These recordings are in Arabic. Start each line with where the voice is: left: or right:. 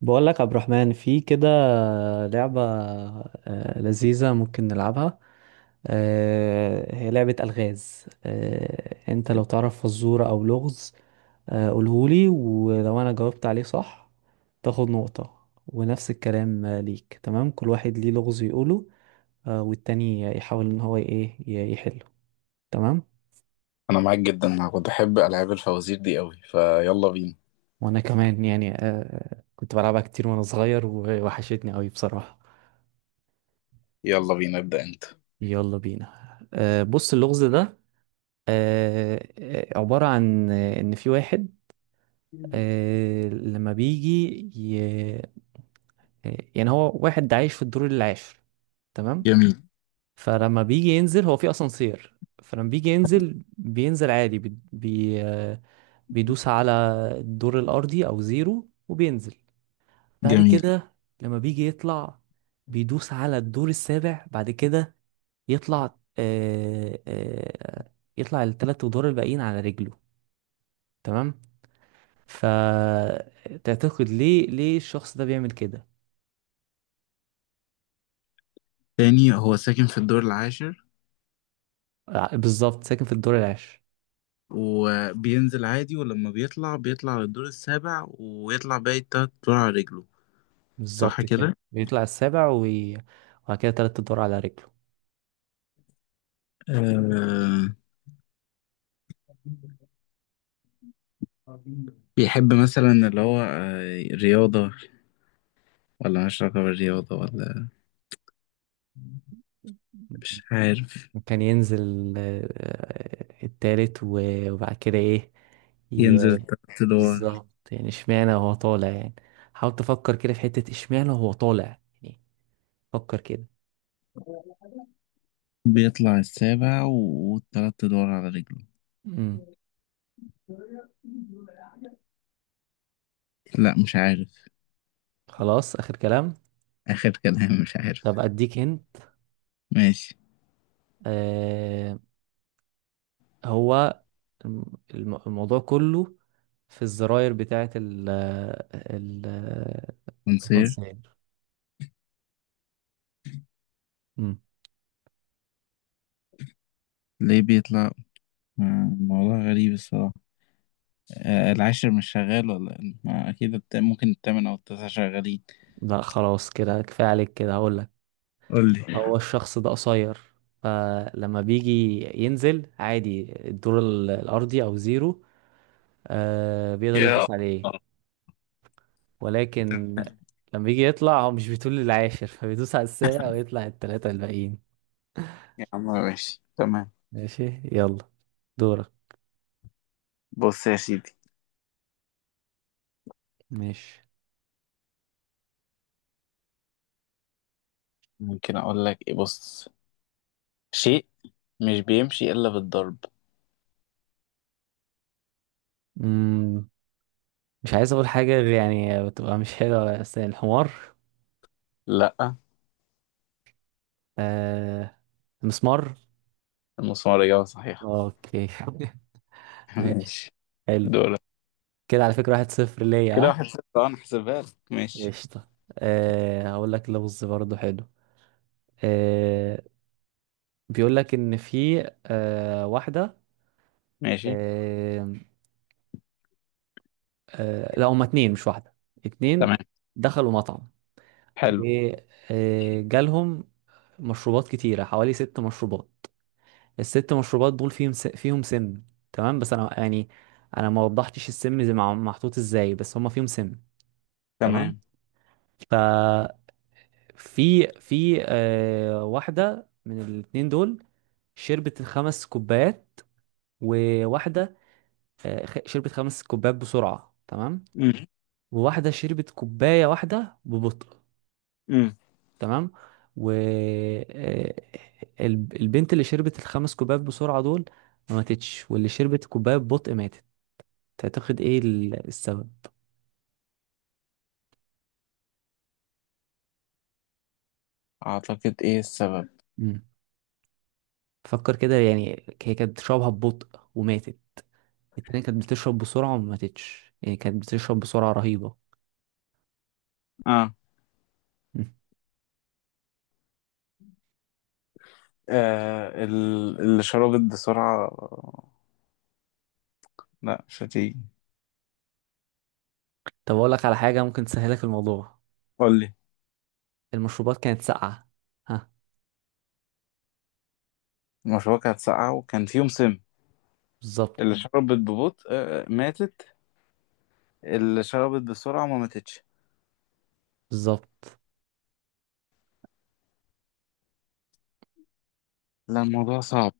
right: بقول لك عبد الرحمن في كده لعبة لذيذة، ممكن نلعبها. هي لعبة ألغاز. انت لو تعرف فزورة او لغز قولهولي، ولو انا جاوبت عليه صح تاخد نقطة ونفس الكلام ليك. تمام، كل واحد ليه لغز يقوله والتاني يحاول ان هو ايه يحله. تمام.
left: انا معاك جدا. انا كنت بحب العاب الفوازير دي قوي. فيلا بينا.
right: وانا كمان يعني كنت بلعبها كتير وانا صغير ووحشتني قوي بصراحة.
left: يلا بينا ابدا انت.
right: يلا بينا، بص اللغز ده عبارة عن إن في واحد، لما بيجي ي... آه، يعني هو واحد عايش في الدور العاشر. تمام.
left: جميل.
right: فلما بيجي ينزل هو في أسانسير، فلما بيجي ينزل بينزل عادي بي... بي... آه، بيدوس على الدور الأرضي أو زيرو وبينزل بعد
left: جميل.
right: كده. لما بيجي يطلع بيدوس على الدور السابع بعد كده يطلع يطلع التلات أدوار الباقيين على رجله. تمام. فتعتقد ليه الشخص ده بيعمل كده؟
left: تاني، هو ساكن في الدور العاشر
right: بالظبط، ساكن في الدور العاشر.
left: وبينزل عادي، ولما بيطلع بيطلع للدور السابع ويطلع باقي التلات دور على رجله. صح
right: بالظبط كده
left: كده؟
right: بيطلع السابع وبعد كده تلات ادوار على رجله.
left: آه، بيحب مثلا اللي هو رياضة، ولا مش علاقة بالرياضة، ولا مش عارف.
right: كان ينزل التالت وبعد كده ايه
left: ينزل
right: ي-
left: التلات دور.
right: بالظبط. يعني اشمعنى وهو طالع يعني، حاول تفكر كده في حتة اشمعنى وهو طالع يعني، فكر كده.
left: بيطلع السابع والتلات ادوار على رجله.
right: امم.
left: لا مش عارف.
right: خلاص، اخر كلام.
left: اخر كلام مش عارف.
right: طب اديك هنت.
left: ماشي.
right: آه، هو الم- الموضوع كله في الزراير بتاعة ال ال
left: نصير.
right: التنصير. مم.
left: ليه بيطلع؟ موضوع غريب الصراحة. العاشر مش شغال ولا إيه؟ ما أكيد ممكن التامن أو التاسع شغالين.
right: لا خلاص كده، كفاية عليك كده هقول لك.
left: قول لي.
right: هو الشخص ده قصير، فلما بيجي ينزل عادي الدور الأرضي أو زيرو آه بيقدر
left: يا
right: يدوس عليه، ولكن لما بيجي يطلع هو مش بيطول للعاشر فبيدوس على السابع ويطلع التلاتة الباقيين.
left: عم ماشي تمام.
right: ماشي، يلا دورك.
left: بص يا سيدي،
right: ماشي.
left: ممكن أقول لك إيه. بص، شيء مش بيمشي إلا بالضرب.
right: مش عايز اقول حاجه غير، يعني بتبقى مش حلوه، بس الحمار.
left: لأ.
right: آه، المسمار.
left: المسمار إجابة صحيحة.
right: اوكي. ماشي،
left: ماشي.
right: حلو.
left: دور.
right: كده على فكره 1-0 ليا،
left: كده
right: ها؟
left: واحد صفر. اه، انا احسبها لك. ماشي.
right: قشطه. هقول لك لغز برضه حلو. آه بيقول لك ان في واحده،
left: ماشي.
right: آه لا هما اتنين مش واحده، اتنين
left: تمام.
right: دخلوا مطعم
left: حلو.
right: وجالهم مشروبات كتيره حوالي ست مشروبات. الست مشروبات دول فيهم فيهم سم. تمام، بس انا يعني، انا ما وضحتش السم زي محطوط ازاي، بس هما فيهم سم. تمام.
left: تمام.
right: ففي في واحده من الاتنين دول شربت الخمس كوبايات، وواحده شربت خمس كوبايات بسرعه. تمام.
left: امم.
right: وواحده شربت كوبايه واحده ببطء.
left: امم.
right: تمام. و آه، البنت اللي شربت الخمس كوبايات بسرعه دول ما ماتتش، واللي شربت كوبايه ببطء ماتت. تعتقد ايه السبب؟
left: اعتقد ايه السبب؟
right: مم. فكر كده يعني، هي كانت بتشربها ببطء وماتت، التانية كانت بتشرب بسرعة وما ماتتش، يعني كانت بتشرب بسرعة رهيبة.
left: اه.
right: مم.
left: آه اللي شربت بسرعة. لا مش هتيجي.
right: طب أقول لك على حاجة ممكن تسهلك الموضوع.
left: قول لي.
right: المشروبات كانت ساقعة، ها؟
left: المشروع كانت ساقعة وكان فيهم سم.
right: بالظبط.
left: اللي شربت ببطء ماتت. اللي شربت بسرعة ما ماتتش.
right: بالظبط.
left: لا الموضوع صعب.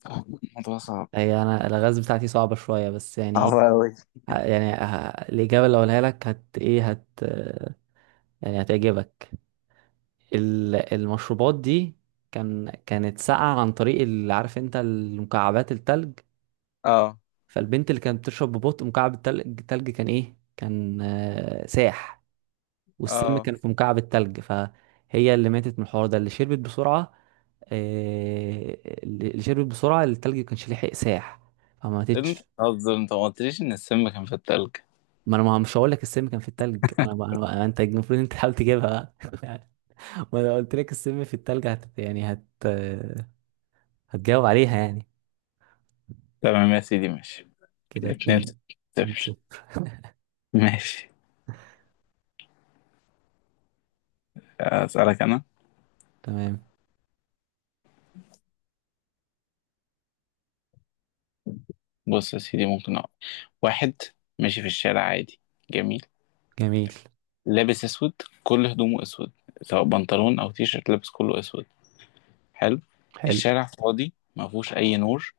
left: الموضوع صعب.
right: هي أنا الغاز بتاعتي صعبة شوية، بس يعني
left: صعب
right: إيه،
left: أوي.
right: الإجابة اللي أقولها لك هت إيه هت يعني هتعجبك. المشروبات دي كانت ساقعة عن طريق اللي عارف أنت المكعبات التلج.
left: اه.
right: فالبنت اللي كانت بتشرب ببطء مكعب التلج، التلج كان ايه، كان ساح، والسم
left: اه.
right: كان في مكعب التلج، فهي اللي ماتت من الحوار ده اللي شربت بسرعة. اللي شربت بسرعة التلج كانش لحق ساح فما
left: انت
right: ماتتش.
left: قصدي انت ما قلتليش ان السم كان في التلج.
right: ما انا ما مش هقول لك السم كان في التلج، انا بقى، أنا بقى انت المفروض انت تحاول تجيبها بقى. ما انا قلت لك السم في التلج، هت يعني هت آه، هتجاوب عليها يعني.
left: تمام يا سيدي ماشي.
right: كده
left: اتنين
right: اتنين. اتنين
left: صفر.
right: صفر
left: ماشي. أسألك أنا.
right: تمام.
left: بص يا سيدي، ممكن أقول. واحد ماشي في الشارع عادي. جميل.
right: جميل،
left: لابس أسود. كل هدومه أسود. سواء بنطلون أو تيشيرت لابس كله أسود. حلو.
right: حلو.
left: الشارع فاضي ما فيهوش أي نور.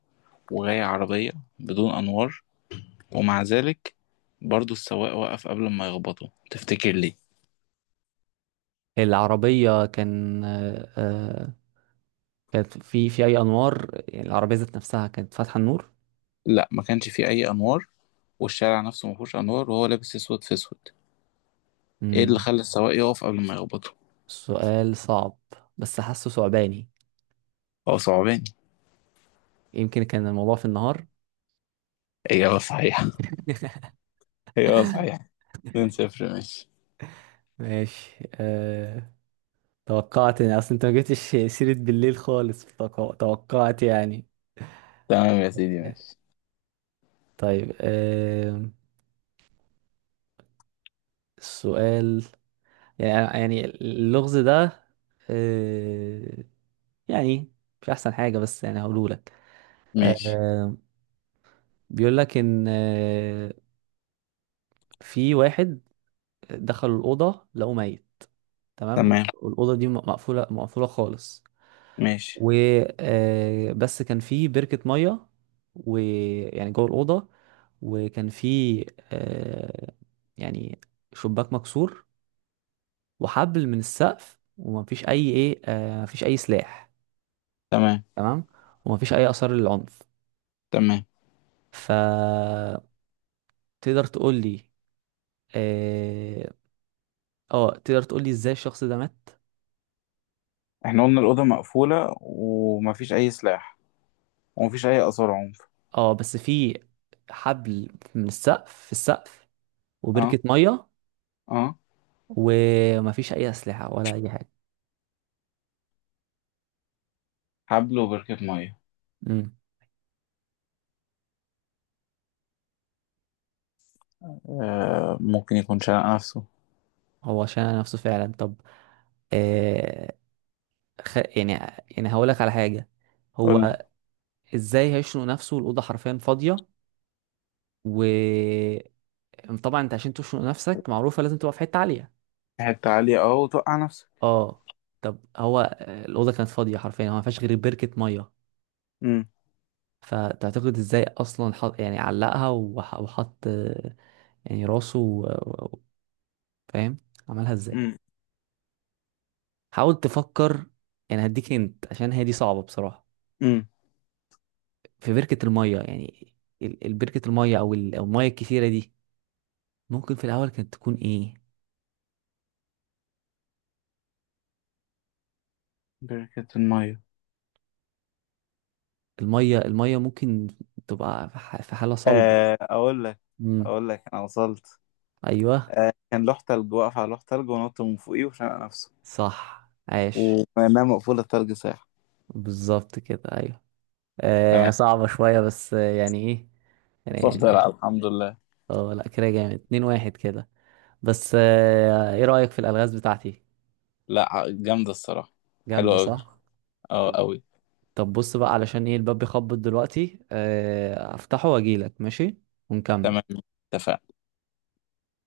left: وجاية عربية بدون أنوار. ومع ذلك برضو السواق وقف قبل ما يخبطه. تفتكر ليه؟
right: العربية كانت في أي أنوار، يعني العربية ذات نفسها كانت فاتحة النور.
left: لا ما كانش فيه أي أنوار. والشارع نفسه ما فيهوش أنوار، وهو لابس أسود في أسود. إيه اللي
right: مم.
left: خلى السواق يقف قبل ما يخبطه؟
right: سؤال صعب، بس حاسه صعباني.
left: هو صعباني.
right: يمكن كان الموضوع في النهار.
left: إجابة صحيحة. إجابة صحيحة. 2 0 ماشي.
right: ماشي. توقعت يعني، أصل أنت ما جبتش سيرة بالليل خالص توقعت يعني.
left: تمام يا سيدي ماشي.
right: طيب السؤال يعني، اللغز ده أه... يعني مش أحسن حاجة بس يعني هقوله لك.
left: ماشي
right: آه، بيقول لك ان في واحد دخل الاوضه لقوه ميت. تمام،
left: تمام.
right: والاوضه دي مقفوله، مقفوله خالص.
left: ماشي.
right: و آه، بس كان في بركه ميه، ويعني جوه الاوضه، وكان في آه، يعني شباك مكسور وحبل من السقف ومفيش اي ايه آه، مفيش اي سلاح.
left: تمام.
right: تمام، ومفيش اي اثار للعنف.
left: تمام.
right: فتقدر تقول لي اه آه، تقدر تقول لي ازاي الشخص ده مات.
left: احنا قلنا الأوضة مقفولة ومفيش أي سلاح، ومفيش أي آثار عنف.
right: اه، بس في حبل من السقف، في السقف، وبركة
left: اه.
right: مية.
left: اه.
right: ومفيش أي أسلحة ولا أي حاجة.
left: حبل وبركة مية.
right: امم.
left: آه ممكن يكون شنق نفسه.
right: هو شنق نفسه فعلا. طب، آه خ... يعني يعني هقولك على حاجة.
left: قول لي.
right: هو ازاي هيشنق نفسه، الأوضة حرفيا فاضية. و طبعا انت عشان تشنق نفسك معروفة لازم تبقى في حتة عالية.
left: حتة عالية اه، وتوقع نفسك.
right: اه، طب هو الأوضة كانت فاضية حرفيا، هو مفيهاش غير بركة مية.
left: امم.
right: فتعتقد ازاي اصلا حط يعني علقها وحط يعني راسه فاهم، عملها ازاي؟
left: امم.
right: حاول تفكر، يعني هديك انت عشان هي دي صعبة بصراحة.
left: امم.
right: في بركة المية، يعني بركة المية أو المية الكتيرة دي ممكن في الاول كانت تكون ايه.
left: بركة المية.
right: المية المية ممكن تبقى في في حالة صلبة.
left: آه أقول لك.
right: امم.
left: أقول لك أنا وصلت.
right: ايوه،
left: آه كان لوح تلج، واقف على لوح تلج ونط من فوقيه وشنق نفسه.
right: صح، عاش.
left: ومعناها مقفولة، التلج ساعة.
right: بالظبط كده، ايوه.
left: تمام.
right: صعبة شوية، بس يعني ايه
left: اتفضل
right: يعني.
left: الحمد لله.
right: اه لا، كده جامد، 2-1 كده. بس ايه رأيك في الألغاز بتاعتي؟
left: لا جامدة الصراحة. حلوة
right: جامدة
left: أوي.
right: صح.
left: أه
right: طب
left: أوي.
right: طب بص بقى، علشان ايه الباب بيخبط دلوقتي، افتحه واجيلك، ماشي، ونكمل.
left: تمام. اتفقنا.